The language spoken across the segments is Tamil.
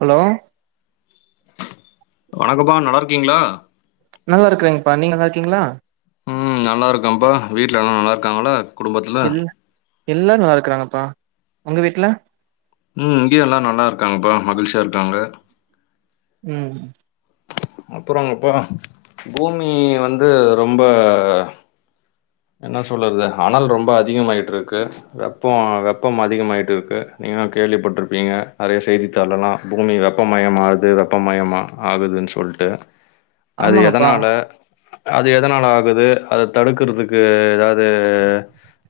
ஹலோ வணக்கப்பா நல்லா இருக்கீங்களா நல்லா இருக்கறேங்கப்பா நீங்க நல்லா இருக்கீங்களா ம் நல்லா இருக்கம்ப்பா வீட்ல எல்லா நல்லா‌ இருக்காங்களா குடும்பத்துல எல்ல எல்லாரு நல்லா இருக்கறாங்கப்பா உங்க வீட்ல ம் இங்கேயு எல்லா நல்லா இருக்காங்கப்பா மகிழ்ச்சியா இருக்காங்க ம் அப்புறோங்கப்பா பூமி வந்து ரொம்ப என்ன சொல்றது அனல் ரொம்ப அதிகமாயிட்டுருக்கு வெப்போ வெப்பம் அதிகமாகிட்டு இருக்கு நீங்களு கேள்விப்பட்டிருப்பீங்க நறைய செய்தித்தாளலா பூமி வெப்பமயமாகுது வெப்பமயமாகுதுன்னு சொல்ட்டு அது ஆமாங்கப்பா எதனால அது எதனால ஆகுது அத தடுக்கறதுக் க்கு ஏதாவது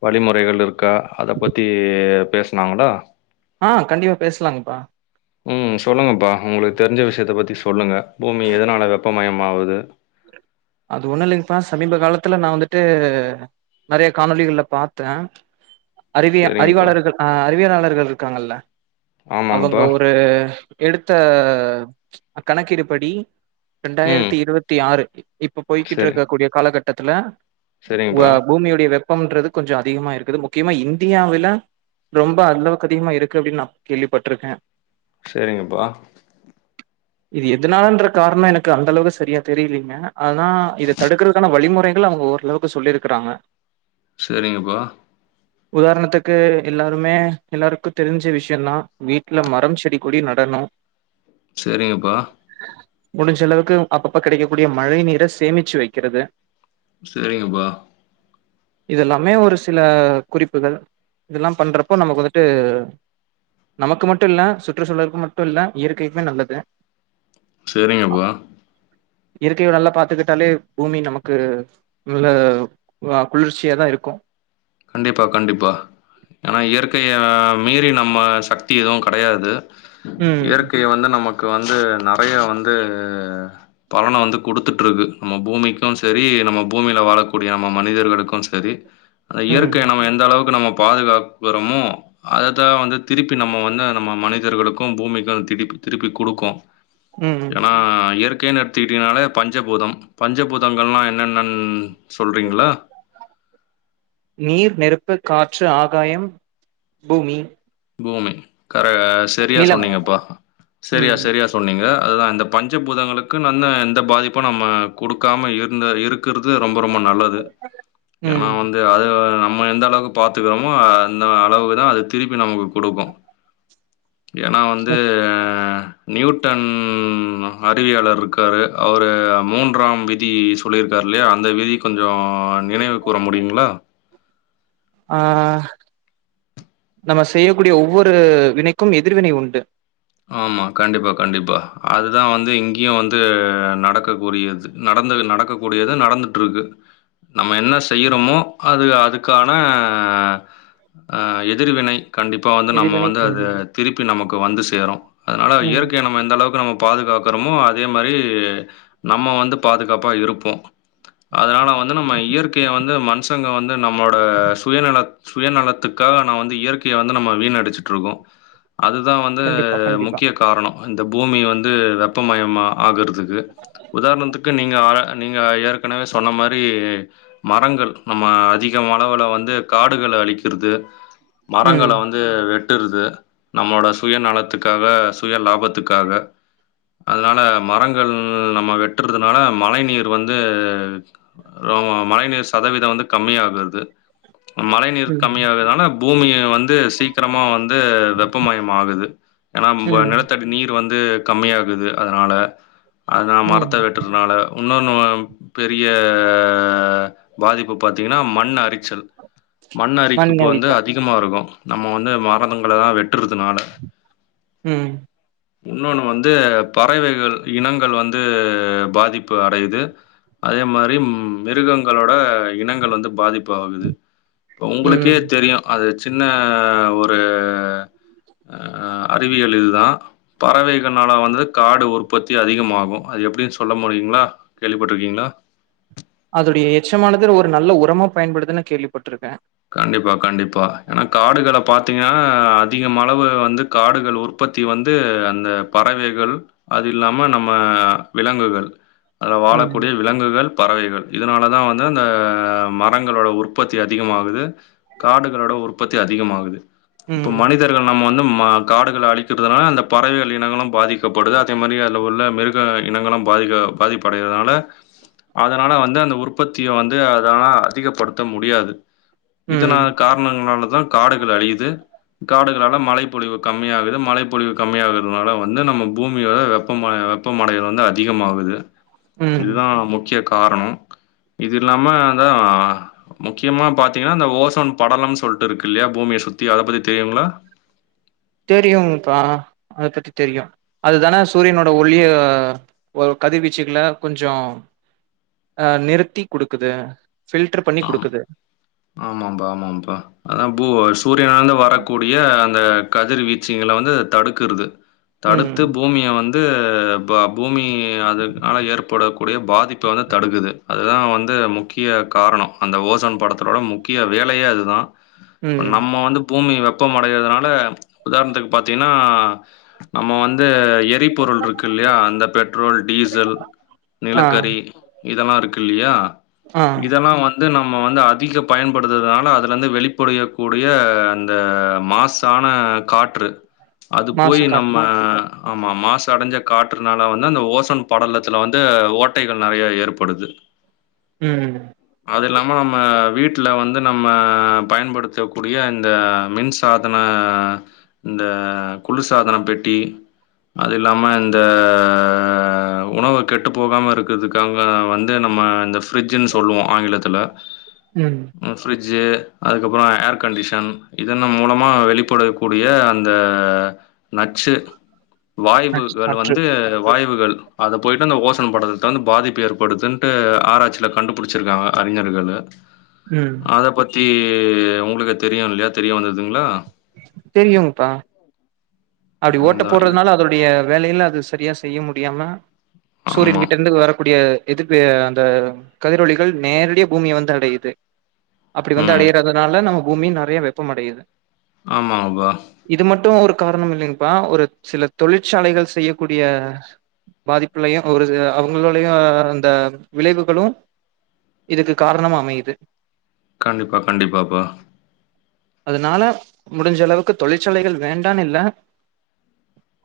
வழிமுறைகள் இருக்கா அத பற்றி பேசனாங்களா ஆ கண்டிப்பா பேசலாங்கப்பா ம் சொல்லுங்கப்பா உங்களுக்கு தெரிஞ்ச விஷயத்த பத்தி சொல்லுங்க பூமி எதனால வெப்பமயமாவுது அது ஒண்ணுல்லைங்கப்பா சமீப காலத்துல நா வந்துட்டு நறைய காணொலிகள்ல பாத்த அறிவியா சரிங்கப்பா. அறிவாளர்கள் அ அறிவியலாளர்கள் இருக்காங்கல்ல அவங்க ஆமாங்கப்பா. ஒரு எடுத்த கணக்கிடுபடி ம். ரெண்டாயிரத்தி இருபத்தி ஆறு இப்ப போய்கிட்டு சரி. இருக்க கூடிய காலகட்டத்துல சரிங்கப்பா. வ பூமியுடய வெப் பம்ன்றது கொஞ்சோ அதிகமாருக்குது முக்கியமா இந்தியாவுல ரொம்ப அளவுக்கு அதிகமா இருக்கு அப்டின்னு நா கேள்விப்பட்டிருக்கே செரிங்கப்பா இது எதுனாலன்ற காரணோ எனக்கு அந்த அளவுக்கு சரியா தெரியலீங்க ஆனா இத தடுக்கறதுக்கான வழிமுறைகள் அவுங்க ஓரளவுக்கு சொல்லியிருக்கறாங்க சேரிங்கப்பா உதாரணத்துக்கு எல்லாருமே எல்லாருக்கு தெரிஞ்ச விஷ்யோதா வீட்ல மரம் செடி கொடி நடனு செரிங்கப்பா முடிஞ்சலளவுக்கு அப்பப்ப கிடக்கக்கூடிய மழை நீர சேமிச்சு வெக்கிறது செரிங்கப்பா இதெல்லாமே ஒரு சில குறிப்புகள் இதெல்லா பண்றப்போ நமக்கு வந்துட்டு நமக்கு மட்டும் இல்ல சுற்றுச்சூழலுக்கு மட்டும் இல்ல இயற்கைக்குமே நல்லது செரிங்கப்பா இயற்கயோ நல்லா பாத்துக்கிட்டாலே பூமி நமக்கு நல்ல ஆ குளிர்ச்சியா தா இருக்கு கண்டிப்பா கண்டிப்பா ஏன்னா இயற்கய மீறி நம்ம சக்தி எதுவு கடயாது ம், இயற்கையை வந்து நமக்கு வந்து நறைய வந்து பலன வந்து குடுத்துட்டுருக்கு நம்ம பூமிக்கும் செரி நம்ம பூமியில வாழக்கூடிய நம்ம மனிதர்களுக்கு செரி அந்த ம், இயற்கையை நம்ம எந்த அளவுக்கு நம்ம பாதுகாக்கிறோமோ அததா வந்து திருப்பி நம்ம வந்து நம்ம மனிதர்களுக்கு பூமிக்கு அது திருப்பி திருப்பி குடுக்கு ம். ஏன்னா இயற்கையேன் எடுத் திட்டீங்கனாலே பஞ்சபூதம் பஞ்சபூதங்கள்லா என்னென்னன்னு சொல்றீங்களா நீர் நெருப்பு காற்று ஆகாயம் பூமி பூமி கர செரியா நிலம் சொன்னீங்கப்பா செரியா ம் செரியா சொன்னீங்க அதுதா இந்த பஞ்சபூதங்களுக்கு நல்ல எந்த பாதிப்பு நம்ம குடுக்காம இருந்த இருக் குறது ரொம்ப ரொம்ப நல்லது ஏன்னா ம் வந்து அது நம்ம எந்த அளவுக்கு பாத்துக்கிறோமோ அந்த அளவுக்குதா அது திருப் பி நமக்கு குடுக்கு ஏன்னா ச வந்து நியூட்டன் அறிவியாளர் இருக்காரு அவரு மூன்றாம் விதி சொல்லியிருக்காரு இல்லையா அந்த விதி கொஞ்சோ நினைவு கூற முடியுங்களா ஆ நம்ம செய்யக்கூடிய ஒவ்வொரு வினைக்கும் எதிர்வினை உண்டு ஆமா கண்டிப்பா கண்டிப்பா அதுதா வந்து இங்கயு வந்து நடக்கக்கூடியது நடந்தது நடக்கக் கூடியது நடந்துட்டு இருக்கு நம்ம என்ன செய்யிறோமோ அது அதுக்கான ஆ எதிர்வினை கண்டிப்பா வந்து நம்ம எதிர்வினை வந்து ம் அத திருப்பி நமக்கு வந்து சேரு அதனால ம் இயற்கைய நம்ம எந்த அளவுக்கு நம்ம பாதுகாக்குறமோ அதே மாரி நம்ம வந்து பாதுகாப்பா இருப்போ அதனால வந்து நம்ம இயற்கைய வந்து மனுஷங்க வந்து நம்மளோட சுயநல சுயநலத்துக்காக நா வந்து இயற்கைய வந்து நம்ம வீண் அடிச்சிட்டு இருக்கோ அதுதா வந்து கண்டிப்பா கண்டிப்பா காரண இந்த பூமி வந்து வெப்பமயம் ஆகுறதுக்கு உதாரணத்துக்கு நீங்க ஆ நீங்க ஏற்கனவே சொன்ன மாரி மரங்கள் நம்ம அதிகம் அளவுல வந்து காடுகள அழிக்கிறது ம் மரங்கள வந்து வெட்டுறது நம்மளோ சுயநலத்துக்காக சுய லாபத்துக்காக அதனால மரங்கள் நம்ம வெட்டுறதுனால மழை நீர் வந்து மழை நீர் சதவீத வந்து கம்மி ஆகுறது மழை நீர் ம் கம்மி ஆகுறதுனால பூமிய வந்து சீக்கிரமா வந்து வெப்பமயம் ஆகுது ஏன்னா ப ம் நெலத் தடி நீர் வந்து கம்மி ஆகுது அதனால அதா ம் மரத்த வெட் றதுனால இன்னொன்னு வ பெரிய பாதிப்பு பாத்தீங்கன்னா மண் அரிச்சல் மண் அரிப்புப்பு வந்து அதிகமா இருக்கு நம்ம வந்து மரங்களகளா வெட்டுறதுனால ம் இன்னொன்னு வந்து பறவைகள் இனங்கள் வந்து பாதிப்பு அடையுது அதே மாரி மிருகங்களோட இனங்கள் வந்து பாதிப் பாகுது இப்ப ஒங்களுக்கே ம் தெரியு அது சின்ன ஒரு அறிவியல் இது தா பறவைகள்னால வந்து காடு உற்பத்தி அதிகமாகு அது எப்டின்னு சொல்ல முடியுங்களா கேள்விப்பட்டிருக்கீங்களா அதுடைய எச்சமானது ஒரு நல்ல உரமா பயன்படுதுன்னு கேள்விப்பட்டிருக்கே கண்டிப்பா கண்டிப்பா ஏன்னா காடுகள பாத்தீங்கன்னா அதிகம் அளவு வந்து காடுகள் உற் பத்தி வந்து அந்த பறவைகள் அது இல்லாம நம்ம விலங்குகள் அது ம் வாழக்கூடிய விலங்குகள் பறவைகள் இதனால தா வந்து அந்த மரங்களோட உற்பத்தி அதிகமாகு து காடுகளோட உற்பத்தி அதிகமாகுது இப்ப ம் மனிதர் நம்ம வந்து ம காடுகள அழிக்கிறதுனால் அந்த பறவைகள் இனங்களு பாதிக்கப்படுது அதே மாரி அதுல உள்ள மிரு க இனங்களு பாதிக்க பாதிப்படையிரதுனால அதனால வந்து அந்த உற்பத்திய வந்து அதனால அதிகப்படுத்த முடியாது இதனா ம் காரணங்களாலதா காடுகள் அழியுது காடுகளால மழை பொழிவு கம்மியாகுது மழை பொழிவு கம்மியாகுறதுனால வந்து நம்ம பூமியோட வெப்பமய ப்ப மடைகள் வந்து அதிகமாகுது ம் இதுதா முக்கிய காரணோ இது இல்லாமா அதா முக்கியமா பா த்திகன ஓசோன் படலம்னு சொல்லிட்டு இருக்கு இல்லயா பூமிய சுத்தி அத பத்தி தெரியுங்களா தெரியும்ப்பா அது பத்தி தெரியு அதுதான சூரியனோட ஒளிய ஒரு கதிவீச்சுகள கொஞ்சோ அ நிறுத்தி குடுக்குது ஃபில்ட்ர் பண்ணி ஆம் குடுக்குது ஆமாம்பா ஆமாம்பா அதா பூ சூரியனந்து வரக்கூடிய அந்த கதிர்வீச்சுங்கள வந்து அது தடுக்குறது ம் தடுத்து பூமிய வந் ந்து ப பூமி அதுனால ஏற்படக்கூடிய பாதிப்ப வந்து தடுக்குது அதுதா வந்து முக்கிய காரணோ அந்த ஓசோன் பட த்தோட முக்கிய வேலயே அதுதா இப்ப ம் நம்ம வந்து பூமி வெப்பம் அடயிறதுனால உதாரணத்துக்கு பாத்தீங்ன்னா நம்ம வந்து எரிபொருள் இருக்கு இல்லயா அந்த பெட்ரோல் டீசல் ஆ நிலக்கரி இதெல்லா இருக்கு இல்லியா ஆ இதெல்லா வந்து நம்ம வந்து அ திக பயன்படுத்துறதுனால அதுலந்து வெளிப்படயக்கூடிய அந்த மாசான காட் ற்று அது போய் மாசு காற்று நம்ம ஆமா மாசு அடஞ்ச காட்டுறுனால வந்து அந்த ஓசோன் படலத்துல வந்து ஓட்டைகள் நிறய ஏற்படுது ம் அது இல்லாம நம்ம வீட்டுல வந்து நம்ம பயன்படுத்தக்கூடிய இந்த மின்சாதன இந்த குளுர் சாதன பெட்டி அதில்லாம இந்த உணவு கெட்டு போகாம இருக்குதுக்கு ங்க வந்து நம்ம இந்த ஃப்ரிஜன்னு சொல்லுவோ ஆங்கிலத்துல ம் ஃப்ரிட்ஜு அதுக்கப்புறோ ஏர் கண்டிஷன் இதென்ன மூலமா வெளிப்படு கூடிய அந்த நச்சு நச்சு வாய்வுகள் காற்று வந்து வாய்வுகள் அத போய்ட்டு அந்த ஓசோன் படத்த வந்து பாதிப்பு ஏற்படுத்துன்ட்டு ஆரச்சியில்ல கண்டுபுடிச்சிருக்காங்க அறிஞர்களு ம் அத பத்தி உங்களுக்கு தெரியு இல்லயா தெரிய வந்துதுங்களா தெரியுங்ப்பா அப்டி ஓட்ட அதா இது போடுறதுனால அதோடய வேலயில அது சரியா செய்ய முடியாம சூரியன் ஆமா கிட்ட இருந்து வரக்கூடிய எதுப்பு அந்த கதிரொலிகள் நேரடிய பூமிய வந்து அடயுது அப்டி வந்து ம் அடயறதுனால நம்ம பூமி நிறய வெப்பம் அடயுது ஆமாங்ப்பா இது மட்டு ஒரு காரனம் இல்லேங்கப்பா ஒரு சில தொழிற்சாலைகள் செய்யக்கூடிய பாதிப்புலையு ஒரு அவங்களோடய அந்த விளைவுகளு இதுக்கு காரணமா அமயுது கண்டிப்பா கண்டிப்பாப்பா அதனால முடிஞ்ச அளவுக்கு தொழிற்சாலைகள் வேண்டான்னு இல்ல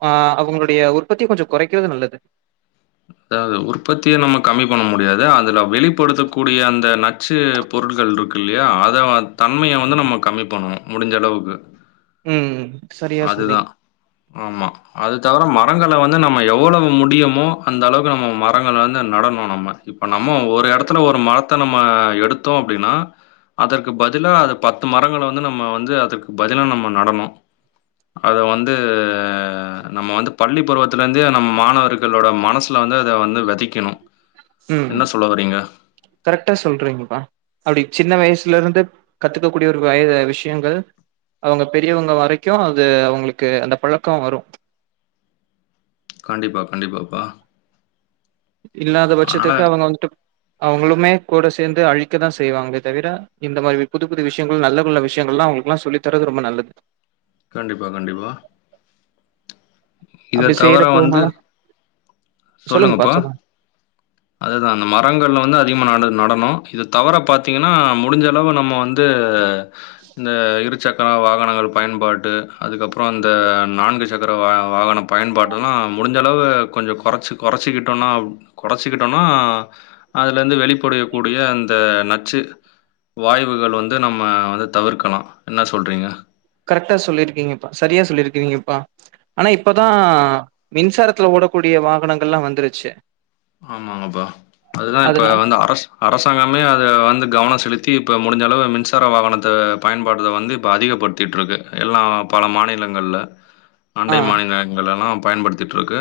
ஆ அவங்களுடய உற்பத்தி கொஞ்சோ குறக்கிறது நல்லது அதாவ்து உற்பத்திய நம்ம கம்மி பண்ண முடியாது அதுல வெளிப்படுத்தக்கூடிய அந்த ந ச்சு பொருள்கள் இருக்கு இல்லயா அத தன்மைய வந்து நம்ம கம்மி பண்ணு முடிஞ்ச அளவுக்கு ம் சரியா அதுதா சொன்னிங் ஆமா அது தவுர மரங்கள வந்து நம்ம எவ்ளோவு முடியுமோ அந்த அளவுக்கு நம்ம மரங்க வந்து நடணு நம்ம இப்ப நம்ம ஒரு எடத்துல ஒரு மரத்த நம்ம எடுத்தோ அப்டின்னா அதற்கு பதிலா அது பத்து மரங்கள வந்து நம்ம வந்து அதற்கு பதிலா நம்ம நடனு அத வந்து நம்ம வந்து பள்ளி பருவத்துல இருந்து நம்ம மாணவர்களோட மனசு அதுல வந்து அத வந்து வெதக்கிணு உம் கரெக்டா சொல்றீங்கப்பா அப்டி சின்ன வயசுல இருந்து கத்துக்க கூடிய ஒரு வயது விஷ்யங்கள் அவுங்க பெரியவங்க வரைக்கு அது அவுங்களுக்கு அந்த பழக்க வரு கண்டிப்பா கண்டிப்பாப்பா இல்லாத அதனால பட்சத்துக்கு அவுங்க வந்துட்டு அவுங்குளுமே கூட சேந்து அழிக்க தா செய்வாங்களே தவிர இந்த மாரி புது புது விஷயங்கள் நல்ல கொள்ள விஷயங்கள்லா அவுங்களுக்குல்லா சொல்லி தர்றது ரொம்ப நல்லது கண்டிப்பா கண்டிப்பா இத அப்டி தவர வந்து செய்யறப்போனால சொல்லுங்கப்பா அதுதா அந்த மரங்கள் வந்து அதிகமா நட நடணு இது தவிர பாத்தீங்கின்னா முடுஞ்சளவு நம்ம வந்து இந்ந இருச் சக்கர வாகனங்கள் பயன்பாட்டு அதுக்கப்றோ அந்த நான்கு சக்கர வாக வாகனம் பயன்பாட்டெல்லா முடிஞ்சளவு கொஞ்சோ கொறச்சு கொறைச்சுக்கிட்டோனா கொறைச்சுக்கிட்டோம்னா அதுல இருந்து வெளிப்படையக்கூடிய அந்த நச்சு வாய்வுகள் வந்து நம்ம வந்து தவுர்க்கணூ என்ன சொல்றீங்க கரெக்டா சொல்லிருக்கீங்கப்பா சரியா சொல்லிருக்கிறீங்கப்பா ஆனா இப்பதா ஆமா. மின்சாரத்துல ஓடக்கூடிய வாகனங்கள்லா வந்துருச்சு ஆமாங்ப்பா அதுதா இப்ப அதுனா வந்து அரசு அரசாங்கமே அத வந்து கவனோ செலுத்தி இப்போ முடுஞ்சளவு மின்சார வாகனத்த பயன்பாட்டத வந்து இப்போ அதிகப்படுத் திட்றது எல்லா பல மாநிலங்கள்ல ஆ அண்டை மாநிலங்கள எல்லா பயன்படுத்திட்டு இருக்கு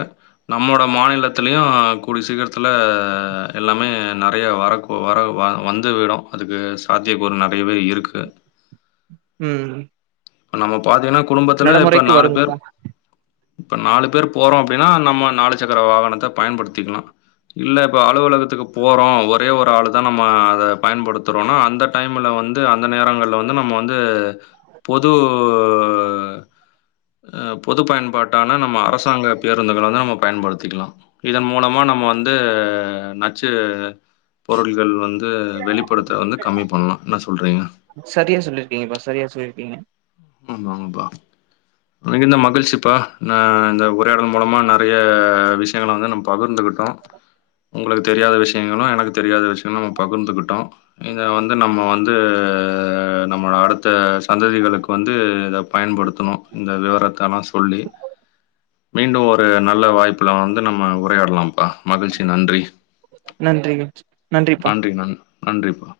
நம்மோட மாநிலத்திலியு கூடிய சீக்கிரத்தில எல்லாமே நெறையா வரக்கு வர வ வந்து விடு அதுக்கு சாத்திய கூறு ஒரு நெறையவே இருக்கு உம் நம்ம பாத்தீங்னா குடும்பத்துல இப்ப நாலு பேர் வரும்ப்பா இப்ப நாலு பேர் போறோ அப்டினா நம்ம நாலு சக்கர வாகனத்த பயன்படுத்திக்கனு இல்ல இப்ப அலுவலகத்துக்கு போறோ ஒரே ஒரு ஆளு தா நம்ம அத பயன்படுத்துறோனா அந்த டைம்ல வந்து அந்த நேரங்கள்ல வந்து நம்ம வந்து பொது அ பொது பயன்பாட்டான நம்ம அரசாங்க பேருந்துகள வந்து நம்ம பயன்படுத்திக்லா இதன் மூலமா நம்ம வந்து நச்சு பொருள்கள் வந்து வெளிப்படத்த வந்து கம்மி பண்ணூ என்ன சொல்றீங்க சரியா சொல்லிருக்கீங்கப்பா சரியா சொல்லிருக்கீங்க ஆமாங்ப்பா மிகுந்த மகிழ்ச்சிப்பா நா இந்த உரையாடல் மூலமா நெறைய விஷயங்கள வந்து நம்ம பகிர்ந்துக்கிட் ட்டோ உங்களுக்கு தெரியாத விஷயங்களு எனக்கு தெரியாத விஷயங்களு நம்ம பகிர்ந்துக்கிட்டோ இந்தது வந்து நம்ம வந்து நம்ம அடுத்த சந்ததிகளுக்கு வந்து இத பயன்படுத்தணு இந்த விவரத்தலா சொல்லி மீண்டு ஒரு நல்ல வாய்ப்புல வந்து நம்ம உரையாடலா பா மகிழ்ச்சி நன்றி நன்றிங்க நன்றிப்பா நன்றி ந நன்றிப்பா